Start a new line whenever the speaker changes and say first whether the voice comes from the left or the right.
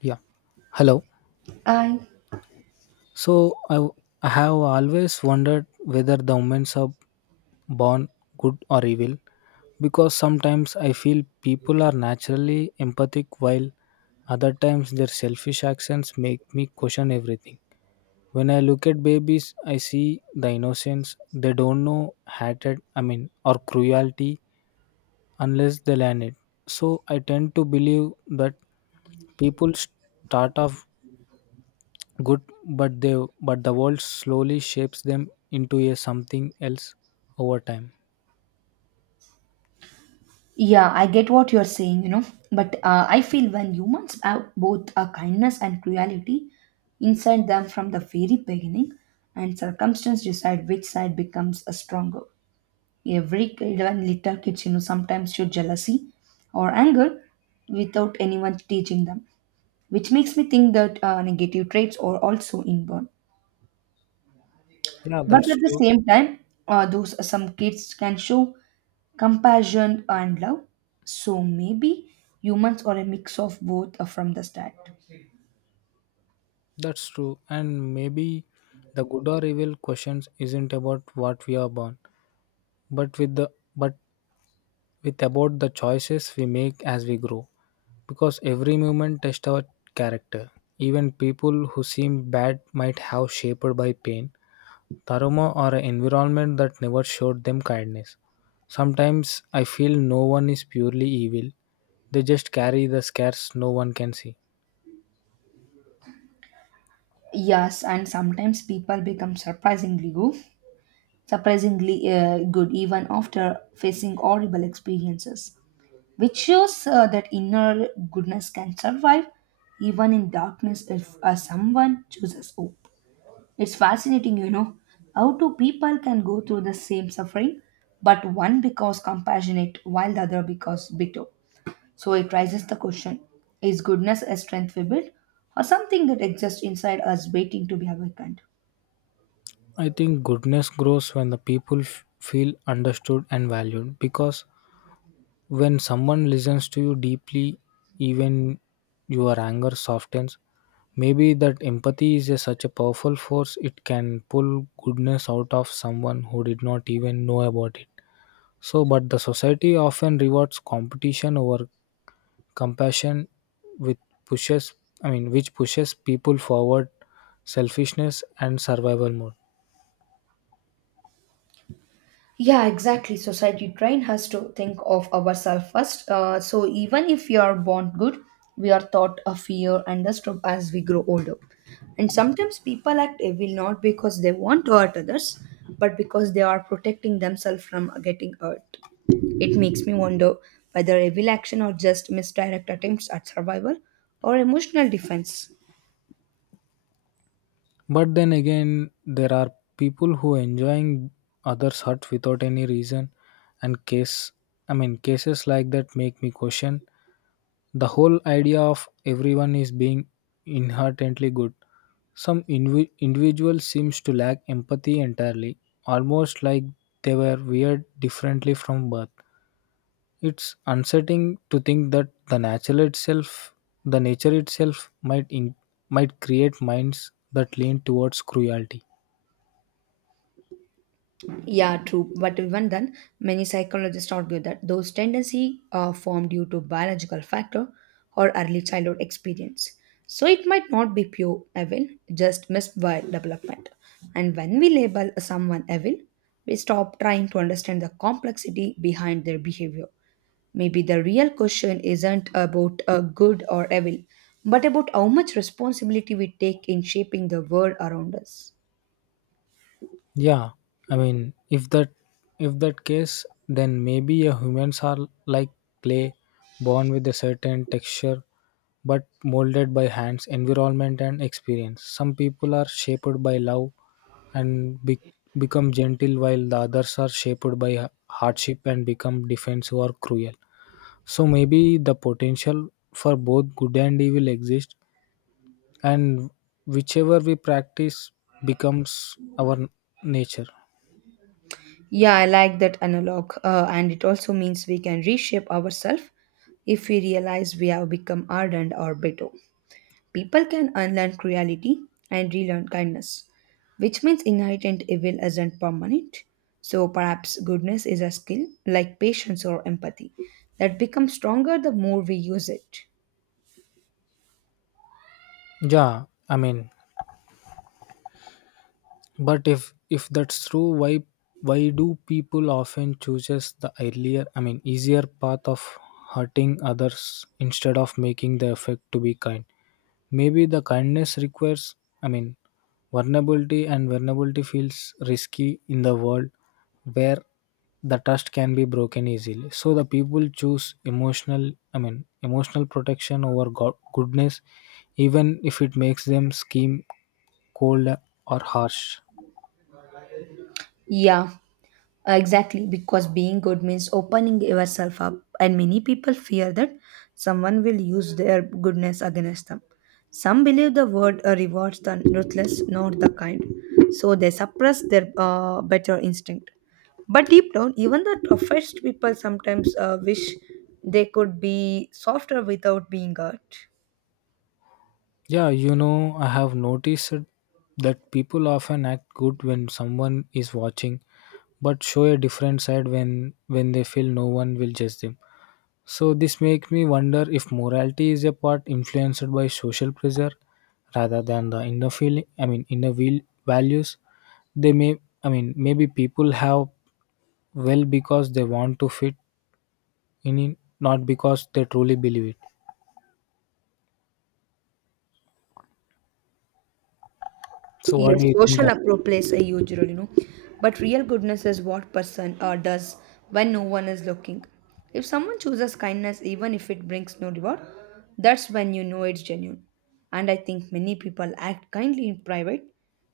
left: Yeah. Hello.
right: I
left: So I have always wondered whether the women are born good or evil, because sometimes I feel people are naturally empathic, while other times their selfish actions make me question everything. When I look at babies, I see the innocence. They don't know hatred, I mean, or cruelty unless they learn it. So I tend to believe that people start off good, but they but the world slowly shapes them into a something else over time.
right: Yeah, I get what you're saying, But I feel when humans have both a kindness and cruelty inside them from the very beginning, and circumstance decide which side becomes a stronger. Every kid and little kids, sometimes show jealousy or anger without anyone teaching them, which makes me think that negative traits are also inborn.
left: Yeah,
right: But
left: that's
right: at the
left: true.
right: same time, those some kids can show compassion and love, so maybe humans are a mix of both from the start.
left: That's true. And maybe the good or evil questions isn't about what we are born, but with the but with about the choices we make as we grow, because every moment tests our character. Even people who seem bad might have shaped by pain, Taroma are an environment that never showed them kindness. Sometimes I feel no one is purely evil, they just carry the scars no one can see.
right: Yes, and sometimes people become surprisingly good, surprisingly good even after facing horrible experiences, which shows that inner goodness can survive even in darkness if someone chooses hope. It's fascinating, you know, how two people can go through the same suffering but one becomes compassionate while the other becomes bitter. So it raises the question: is goodness a strength we build, or something that exists inside us waiting to be awakened?
left: I think goodness grows when the people feel understood and valued, because when someone listens to you deeply, even your anger softens. Maybe that empathy is such a powerful force it can pull goodness out of someone who did not even know about it. So, but the society often rewards competition over compassion, with pushes, I mean, which pushes people forward selfishness and survival mode.
right: Yeah, exactly. Society train us to think of ourselves first. So even if we are born good, we are taught a fear and a struggle as we grow older. And sometimes people act evil not because they want to hurt others, but because they are protecting themselves from getting hurt. It makes me wonder whether evil action are just misdirect attempts at survival or emotional defense.
left: But then again, there are people who enjoying others hurt without any reason, and case, I mean, cases like that make me question the whole idea of everyone is being inherently good. Some individual seems to lack empathy entirely, almost like they were weird differently from birth. It's unsettling to think that the natural itself, the nature itself, might create minds that lean towards cruelty.
right: Yeah, true. But even then, many psychologists argue that those tendencies are formed due to biological factor or early childhood experience. So it might not be pure evil, just missed by development. And when we label someone evil, we stop trying to understand the complexity behind their behavior. Maybe the real question isn't about a good or evil, but about how much responsibility we take in shaping the world around us.
left: Yeah, I mean, if that case, then maybe humans are like clay, born with a certain texture, but molded by hands, environment, and experience. Some people are shaped by love and become gentle, while the others are shaped by hardship and become defensive or cruel. So maybe the potential for both good and evil exists, and whichever we practice becomes our nature.
right: Yeah, I like that analog. And it also means we can reshape ourselves if we realize we have become ardent or bitter. People can unlearn cruelty and relearn kindness, which means inherent evil isn't permanent. So perhaps goodness is a skill like patience or empathy that becomes stronger the more we use it.
left: Yeah, I mean, but if that's true, why do people often chooses the earlier, I mean, easier path of hurting others instead of making the effort to be kind? Maybe the kindness requires, I mean, vulnerability, and vulnerability feels risky in the world where the trust can be broken easily. So the people choose emotional, I mean, emotional protection over goodness, even if it makes them scheme cold or harsh.
right: Yeah, exactly, because being good means opening yourself up, and many people fear that someone will use their goodness against them. Some believe the word rewards the ruthless, not the kind, so they suppress their better instinct. But deep down, even the toughest people sometimes wish they could be softer without being hurt.
left: Yeah, I have noticed it that people often act good when someone is watching, but show a different side when they feel no one will judge them. So this makes me wonder if morality is a part influenced by social pressure rather than the inner feeling. I mean, inner will values. They may, I mean, maybe people have well because they want to fit in, not because they truly believe it. So what
right: Yes,
left: do you think?
right: social approach plays a huge role, you know. But real goodness is what person does when no one is looking. If someone chooses kindness, even if it brings no reward, that's when you know it's genuine. And I think many people act kindly in private,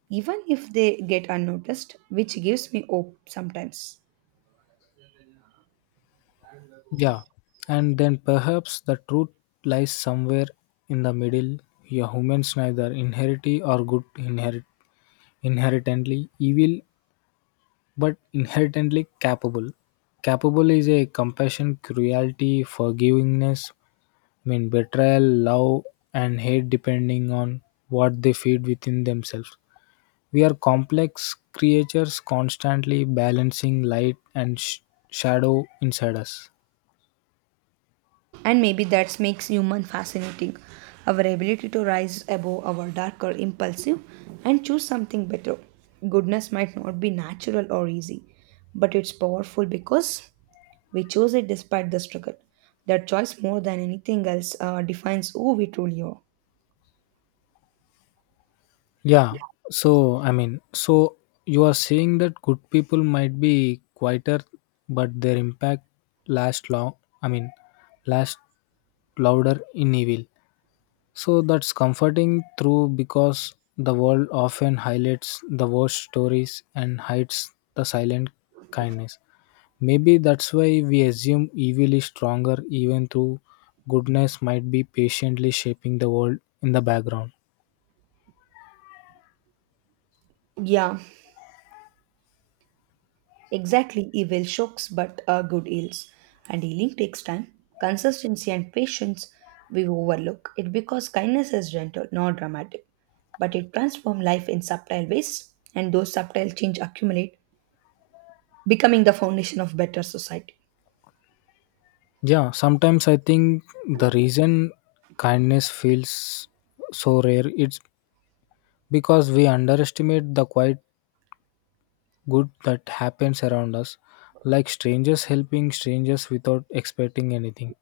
right: even if they get unnoticed, which gives me hope sometimes.
left: Yeah, and then perhaps the truth lies somewhere in the middle. Your humans neither inherity or good inherit inherently evil, but inherently capable. Capable is a compassion, cruelty, forgivingness, I mean, betrayal, love, and hate depending on what they feed within themselves. We are complex creatures constantly balancing light and shadow inside us.
right: And maybe that makes human fascinating. Our ability to rise above our darker impulsive and choose something better. Goodness might not be natural or easy, but it's powerful because we chose it despite the struggle. That choice, more than anything else, defines who we truly are.
left: Yeah. I mean, so you are saying that good people might be quieter, but their impact last long. I mean, last louder in evil. So that's comforting through, because the world often highlights the worst stories and hides the silent kindness. Maybe that's why we assume evil is stronger, even though goodness might be patiently shaping the world in the background.
right: Yeah, exactly, evil shocks but are good heals. And healing takes time, consistency, and patience. We overlook it because kindness is gentle, not dramatic, but it transforms life in subtle ways, and those subtle change accumulate, becoming the foundation of better society.
left: Yeah, sometimes I think the reason kindness feels so rare it's because we underestimate the quiet good that happens around us, like strangers helping strangers without expecting anything.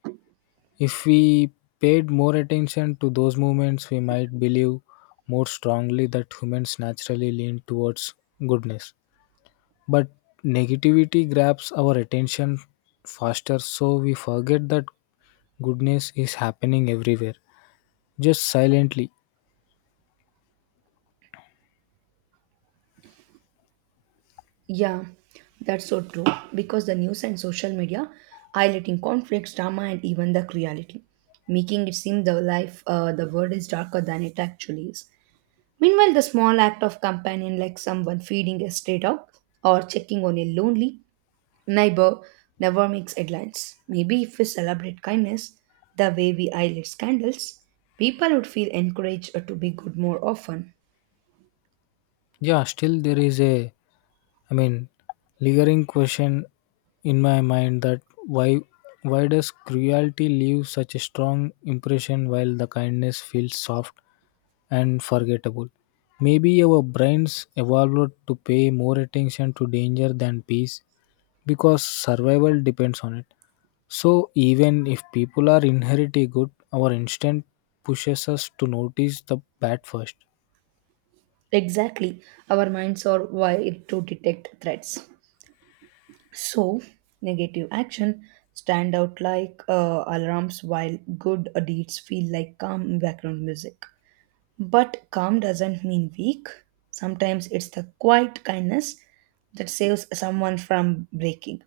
left: If we paid more attention to those moments, we might believe more strongly that humans naturally lean towards goodness. But negativity grabs our attention faster, so we forget that goodness is happening everywhere, just silently.
right: Yeah, that's so true because the news and social media highlighting conflicts, drama, and even the cruelty, making it seem the world is darker than it actually is. Meanwhile, the small act of companion, like someone feeding a stray dog or checking on a lonely neighbor, never makes headlines. Maybe if we celebrate kindness the way we eyelid candles, people would feel encouraged to be good more often.
left: Yeah, still there is a, I mean, lingering question in my mind that why does cruelty leave such a strong impression while the kindness feels soft and forgettable? Maybe our brains evolved to pay more attention to danger than peace, because survival depends on it. So even if people are inherently good, our instinct pushes us to notice the bad first.
right: Exactly, our minds are wired to detect threats. So, negative action stand out like alarms, while good deeds feel like calm background music. But calm doesn't mean weak. Sometimes it's the quiet kindness that saves someone from breaking.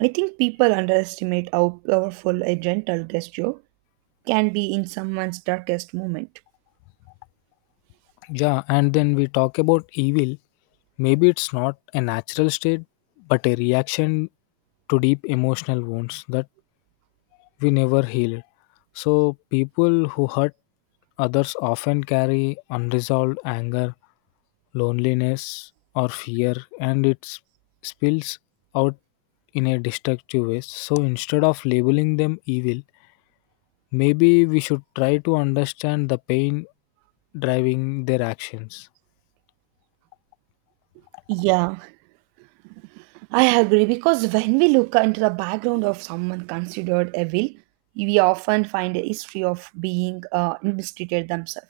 right: I think people underestimate how powerful a gentle gesture can be in someone's darkest moment.
left: Yeah, and then we talk about evil. Maybe it's not a natural state, but a reaction to deep emotional wounds that we never heal. So, people who hurt others often carry unresolved anger, loneliness, or fear, and it spills out in a destructive way. So, instead of labeling them evil, maybe we should try to understand the pain driving their actions.
right: Yeah, I agree, because when we look into the background of someone considered evil, we often find a history of being mistreated themselves.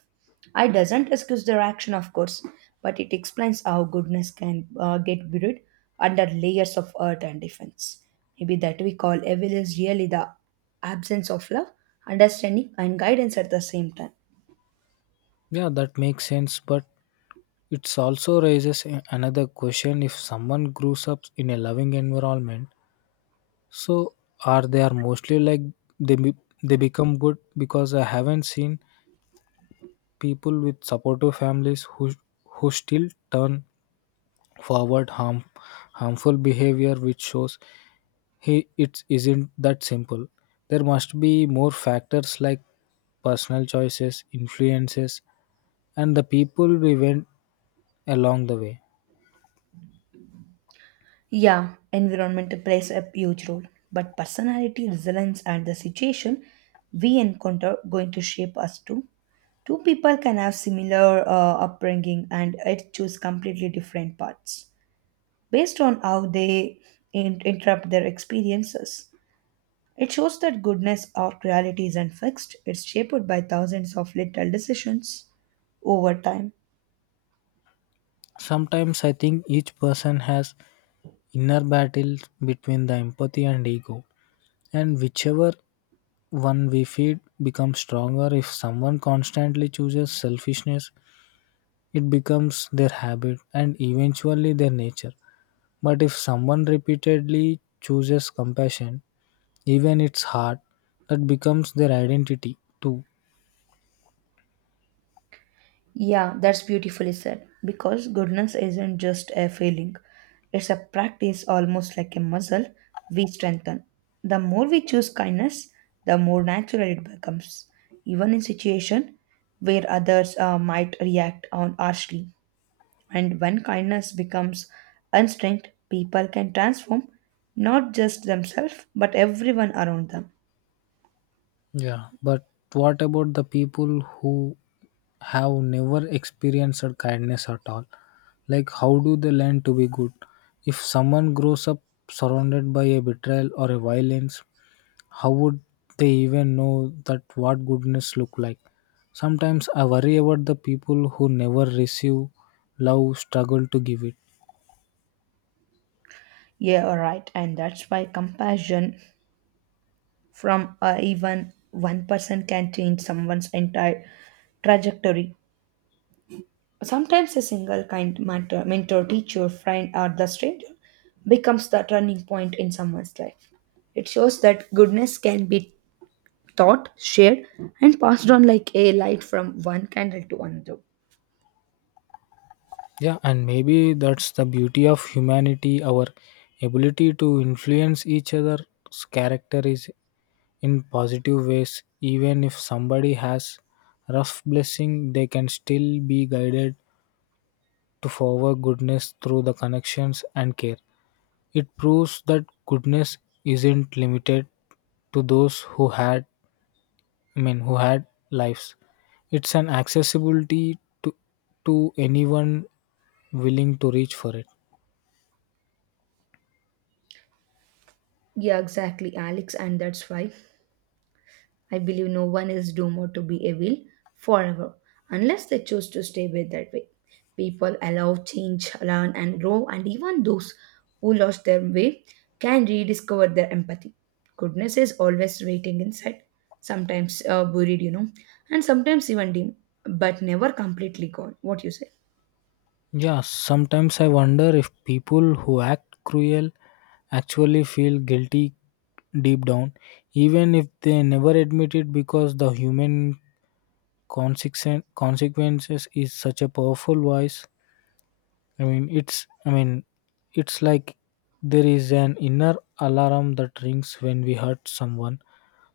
right: I doesn't excuse their action, of course, but it explains how goodness can get buried under layers of earth and defense. Maybe that we call evil is really the absence of love, understanding, and guidance at the same time.
left: Yeah, that makes sense, but it also raises another question. If someone grows up in a loving environment, so are they are mostly like they be, they become good? Because I haven't seen people with supportive families who still turn forward harmful behavior, which shows he it isn't that simple. There must be more factors like personal choices, influences, and the people we went along the way.
right: Yeah, environment plays a huge role, but personality, resilience, and the situation we encounter going to shape us too. Two people can have similar upbringing and yet choose completely different paths based on how they interrupt their experiences. It shows that goodness or reality isn't fixed; it's shaped by thousands of little decisions over time.
left: Sometimes I think each person has inner battles between the empathy and ego, and whichever one we feed becomes stronger. If someone constantly chooses selfishness, it becomes their habit and eventually their nature. But if someone repeatedly chooses compassion, even it's hard, that becomes their identity too.
right: Yeah, that's beautifully said. Because goodness isn't just a feeling, it's a practice almost like a muscle we strengthen. The more we choose kindness, the more natural it becomes, even in situations where others might react on harshly. And when kindness becomes instinct, people can transform not just themselves but everyone around them.
left: Yeah. But what about the people who have never experienced kindness at all? Like, how do they learn to be good? If someone grows up surrounded by a betrayal or a violence, how would they even know that what goodness look like? Sometimes I worry about the people who never receive love, struggle to give it.
right: Yeah, all right, and that's why compassion from, even one person, can change someone's entire trajectory. Sometimes a single kind mentor, teacher, friend, or the stranger becomes the turning point in someone's life. It shows that goodness can be taught, shared, and passed on like a light from one candle to another.
left: Yeah, and maybe that's the beauty of humanity. Our ability to influence each other's character is in positive ways. Even if somebody has rough blessing, they can still be guided to forward goodness through the connections and care. It proves that goodness isn't limited to those who had, I mean, who had lives. It's an accessibility to anyone willing to reach for it.
right: Yeah, exactly, Alex, and that's why I believe no one is doomed to be evil forever unless they choose to stay with that way. People allow change, learn, and grow, and even those who lost their way can rediscover their empathy. Goodness is always waiting inside, sometimes buried, you know, and sometimes even dim, but never completely gone. What you say?
left: Yeah, sometimes I wonder if people who act cruel actually feel guilty deep down, even if they never admit it, because the human consequences is such a powerful voice. I mean, it's like there is an inner alarm that rings when we hurt someone,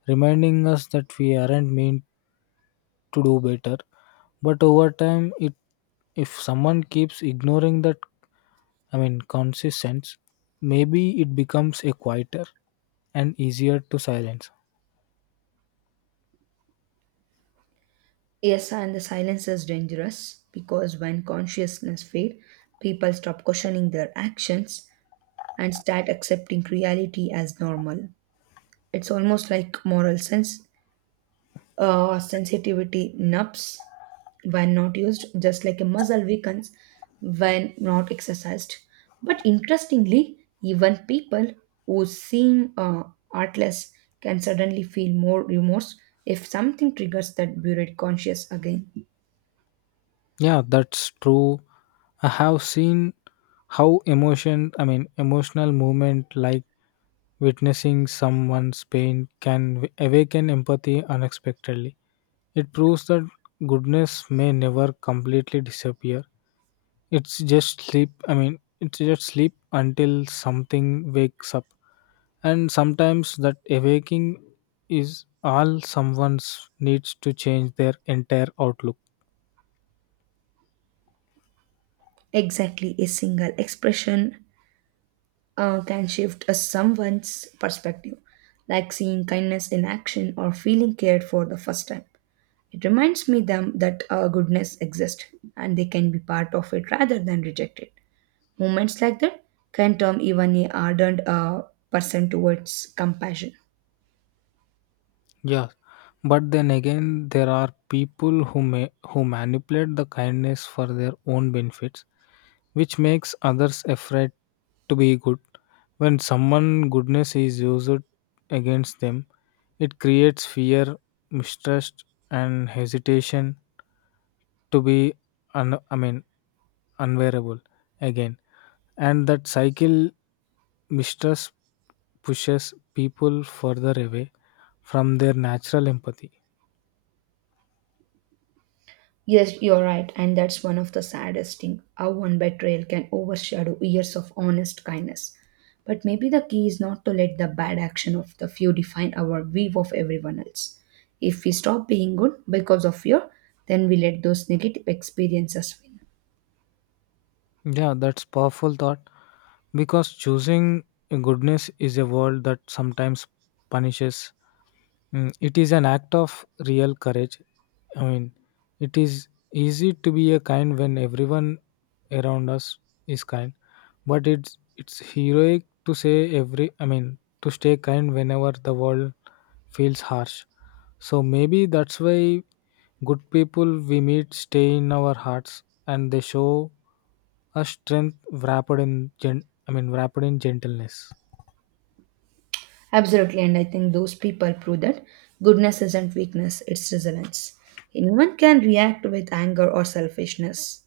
left: reminding us that we aren't meant to do better. But over time, it if someone keeps ignoring that, I mean, consistent, maybe it becomes a quieter and easier to silence.
right: Yes, and the silence is dangerous because when consciousness fades, people stop questioning their actions and start accepting reality as normal. It's almost like moral sense. Sensitivity nubs when not used, just like a muscle weakens when not exercised. But interestingly, even people who seem artless can suddenly feel more remorse if something triggers that buried conscience again.
left: Yeah, that's true. I have seen how emotion, I mean, emotional movement like witnessing someone's pain can awaken empathy unexpectedly. It proves that goodness may never completely disappear. It's just sleep, I mean, it's just sleep until something wakes up. And sometimes that awakening is all someone's needs to change their entire outlook.
right: Exactly, a single expression can shift a someone's perspective, like seeing kindness in action or feeling cared for the first time. It reminds me them that goodness exists and they can be part of it rather than reject it. Moments like that can turn even a ardent person towards compassion.
left: Yeah, but then again there are people who manipulate the kindness for their own benefits, which makes others afraid to be good. When someone goodness is used against them, it creates fear, mistrust, and hesitation to be I mean, unwearable again. And that cycle mistrust pushes people further away from their natural empathy.
right: Yes, you're right, and that's one of the saddest things how one betrayal can overshadow years of honest kindness. But maybe the key is not to let the bad action of the few define our view of everyone else. If we stop being good because of fear, then we let those negative experiences win.
left: Yeah, that's powerful thought, because choosing goodness is a world that sometimes punishes. It is an act of real courage. I mean, it is easy to be a kind when everyone around us is kind, but it's heroic to say every. I mean, to stay kind whenever the world feels harsh. So maybe that's why good people we meet stay in our hearts and they show us strength wrapped in I mean, wrapped in gentleness.
right: Absolutely, and I think those people prove that goodness isn't weakness, it's resilience. Anyone can react with anger or selfishness,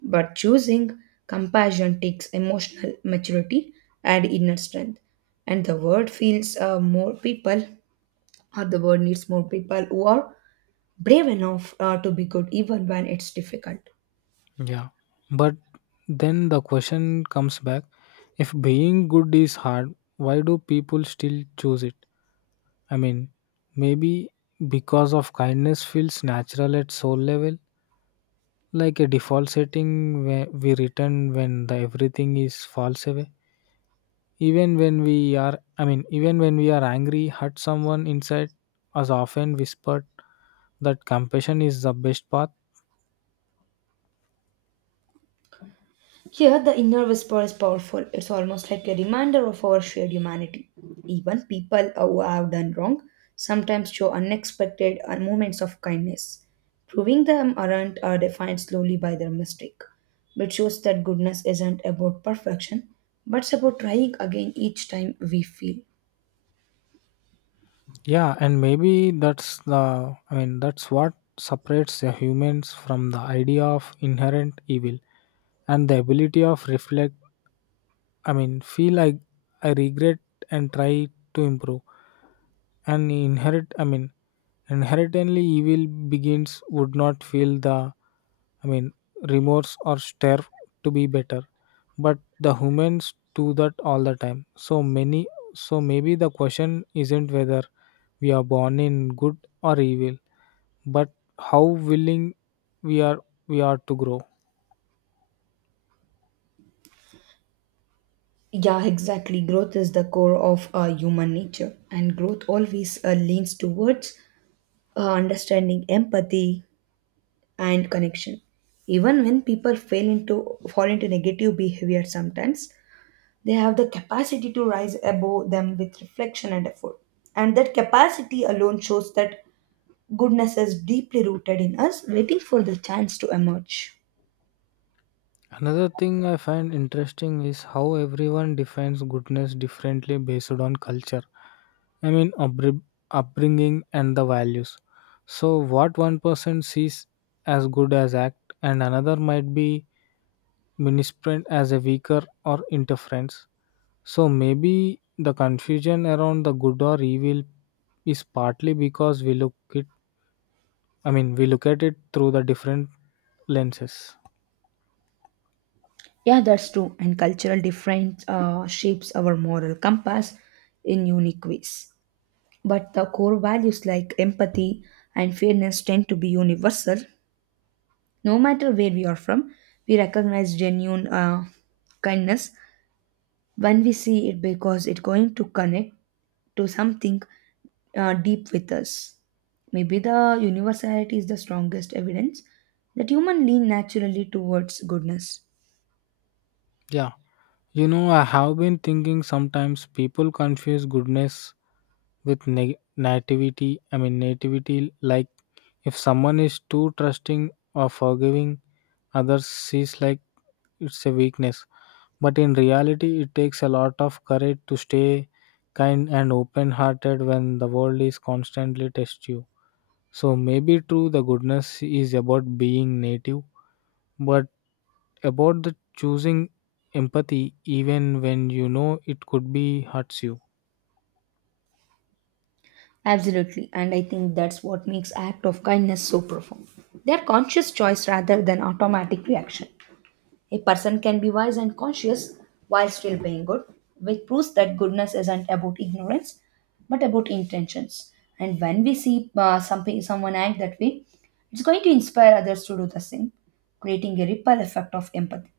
right: but choosing compassion takes emotional maturity and inner strength. And the world feels more people, or the world needs more people who are brave enough to be good even when it's difficult.
left: Yeah. But then the question comes back. If being good is hard, why do people still choose it? I mean, maybe because of kindness feels natural at soul level, like a default setting where we return when the everything is falls away. Even when we are, I mean, even when we are angry, hurt someone inside us often whispered that compassion is the best path.
right: Here, the inner whisper is powerful. It's almost like a reminder of our shared humanity. Even people who have done wrong sometimes show unexpected moments of kindness. Proving them aren't are defined slowly by their mistake, which shows that goodness isn't about perfection, but it's about trying again each time we feel.
left: Yeah, and maybe that's the, I mean, that's what separates the humans from the idea of inherent evil and the ability of reflect, I mean, feel, I regret and try to improve. And inherit, I mean, inherently evil begins would not feel the, I mean, remorse or strive to be better. But the humans do that all the time. So maybe the question isn't whether we are born in good or evil, but how willing we are we are to grow.
right: Yeah, exactly. Growth is the core of human nature, and growth always leans towards understanding empathy, and connection. Even when people fail into fall into negative behavior sometimes, they have the capacity to rise above them with reflection and effort. And that capacity alone shows that goodness is deeply rooted in us, waiting for the chance to emerge.
left: Another thing I find interesting is how everyone defines goodness differently based on culture. I mean, upbringing and the values. So, what one person sees as good as act, and another might be misprint as a weaker or interference. So, maybe the confusion around the good or evil is partly because we look it. We look at it through the different lenses.
right: Yeah, that's true. And cultural difference shapes our moral compass in unique ways. But the core values like empathy and fairness tend to be universal. No matter where we are from, we recognize genuine kindness when we see it because it's going to connect to something deep with us. Maybe the universality is the strongest evidence that human lean naturally towards goodness.
left: Yeah. I have been thinking sometimes people confuse goodness with nativity. Nativity, like if someone is too trusting or forgiving, others sees like it's a weakness. But in reality, it takes a lot of courage to stay kind and open hearted when the world is constantly test you. So maybe true, the goodness is about being native, but about the choosing empathy even when you know it could be hurts you.
right: Absolutely, and I think that's what makes act of kindness so profound. They are conscious choice rather than automatic reaction. A person can be wise and conscious while still being good, which proves that goodness isn't about ignorance but about intentions. And when we see someone act that way, it's going to inspire others to do the same, creating a ripple effect of empathy.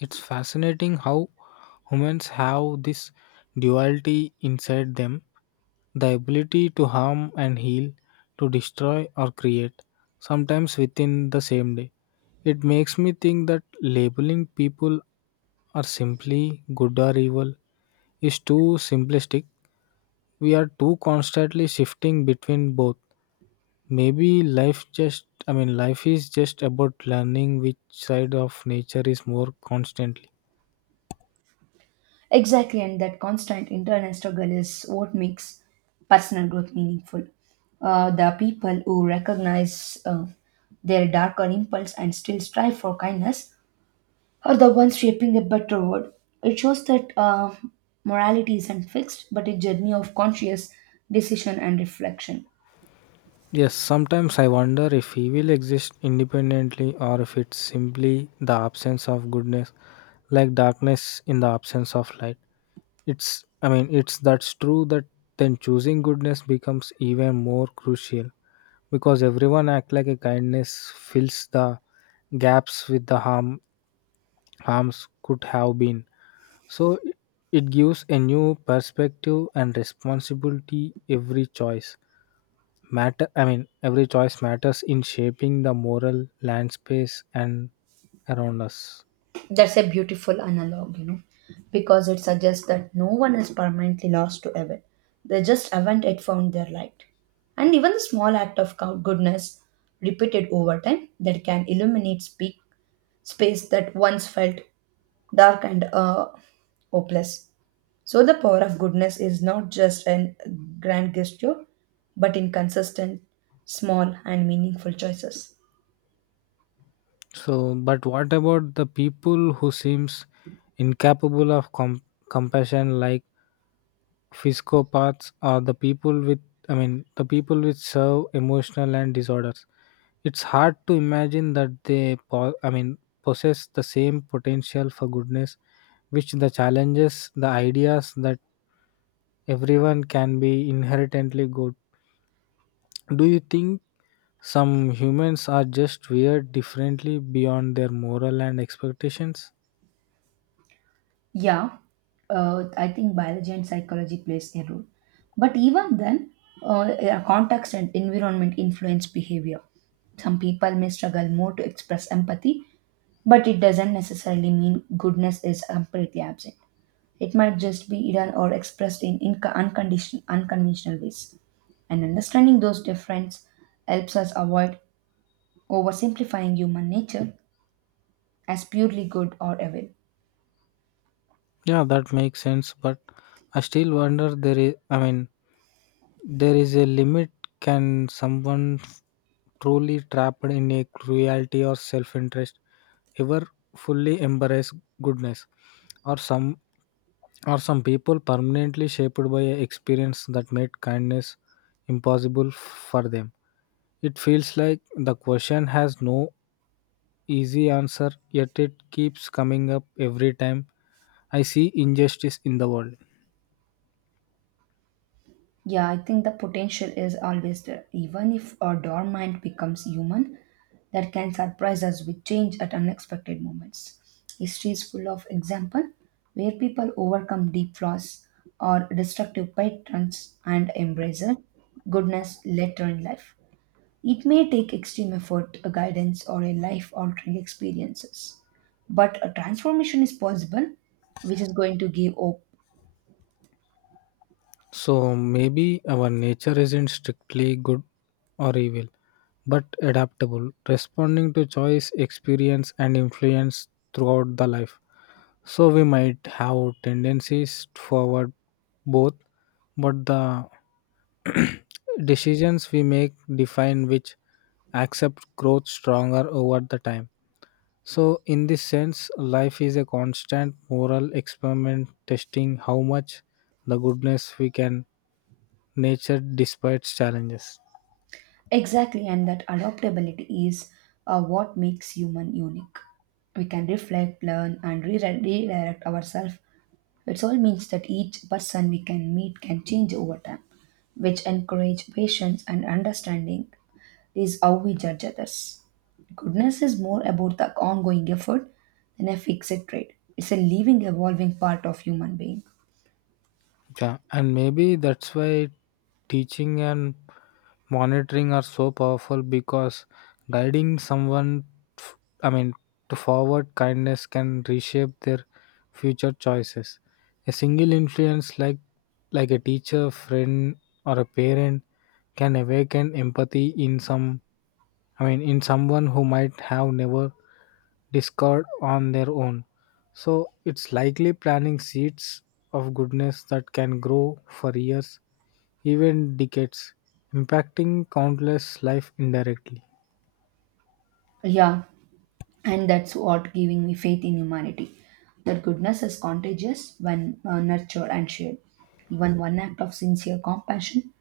left: It's fascinating how humans have this duality inside them, the ability to harm and heal, to destroy or create, sometimes within the same day. It makes me think that labeling people are simply good or evil is too simplistic. We are too constantly shifting between both. Maybe life just, I mean, life is just about learning which side of nature is more constantly.
right: Exactly, and that constant internal struggle is what makes personal growth meaningful. The people who recognize their darker impulse and still strive for kindness are the ones shaping a better world. It shows that morality isn't fixed, but a journey of conscious decision and reflection.
left: Yes, sometimes I wonder if evil exists independently or if it's simply the absence of goodness, like darkness in the absence of light. It's that's true that then choosing goodness becomes even more crucial because everyone act like a kindness fills the gaps with the harms could have been. So it gives a new perspective and responsibility every choice matter I mean every choice matters in shaping the moral land space and around us.
right: That's a beautiful analog, you know, because it suggests that no one is permanently lost to evil. They just haven't yet found their light. And even a small act of goodness repeated over time that can illuminate speak, space that once felt dark and hopeless. So the power of goodness is not just in grand gesture, but in consistent, small, and meaningful choices.
left: So but what about the people who seems incapable of compassion, like psychopaths are the people with, the people which serve emotional and disorders. It's hard to imagine that they possess the same potential for goodness, which the challenges, the ideas that everyone can be inherently good. Do you think some humans are just weird differently beyond their moral and expectations?
right: Yeah, I think biology and psychology plays a role. But even then, yeah, context and environment influence behavior. Some people may struggle more to express empathy, but it doesn't necessarily mean goodness is completely absent. It might just be hidden or expressed in unconventional ways. And understanding those differences helps us avoid oversimplifying human nature as purely good or evil.
left: Yeah, that makes sense, but I still wonder there is a limit, can someone truly trapped in a cruelty or self-interest ever fully embrace goodness, or some or some people permanently shaped by a experience that made kindness impossible for them? It feels like the question has no easy answer, yet it keeps coming up every time I see injustice in the world.
right: Yeah, I think the potential is always there. Even if our dormant becomes human, that can surprise us with change at unexpected moments. History is full of examples where people overcome deep flaws or destructive patterns and embrace goodness later in life. It may take extreme effort, a guidance, or a life altering experiences. But a transformation is possible, which is going to give hope.
left: So maybe our nature isn't strictly good or evil but adaptable, responding to choice, experience, and influence throughout the life. So we might have tendencies toward both, but the decisions we make define which accept growth stronger over the time. So in this sense, life is a constant moral experiment testing how much the goodness we can nature despite challenges.
right: Exactly, and that adaptability is what makes human unique. We can reflect, learn, and redirect ourselves. It all means that each person we can meet can change over time, which encourage patience and understanding is how we judge others. Goodness is more about the ongoing effort than a fixed trait. It's a living, evolving part of human being.
left: Yeah, and maybe that's why teaching and monitoring are so powerful because guiding someone f- i mean to forward kindness can reshape their future choices. A single influence like a teacher friend or a parent can awaken empathy in someone who might have never discovered on their own. So it's likely planting seeds of goodness that can grow for years, even decades, impacting countless lives indirectly.
right: Yeah, and that's what giving me faith in humanity. That goodness is contagious when nurtured and shared. Even one act of sincere compassion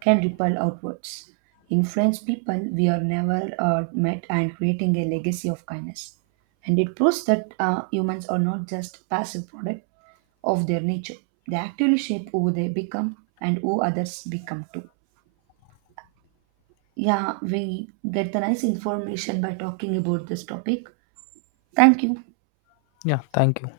right: can ripple outwards, influence people we are never met, and creating a legacy of kindness. And it proves that humans are not just passive product of their nature. They actually shape who they become and who others become too. Yeah, we get the nice information by talking about this topic. Thank you.
left: Yeah, thank you.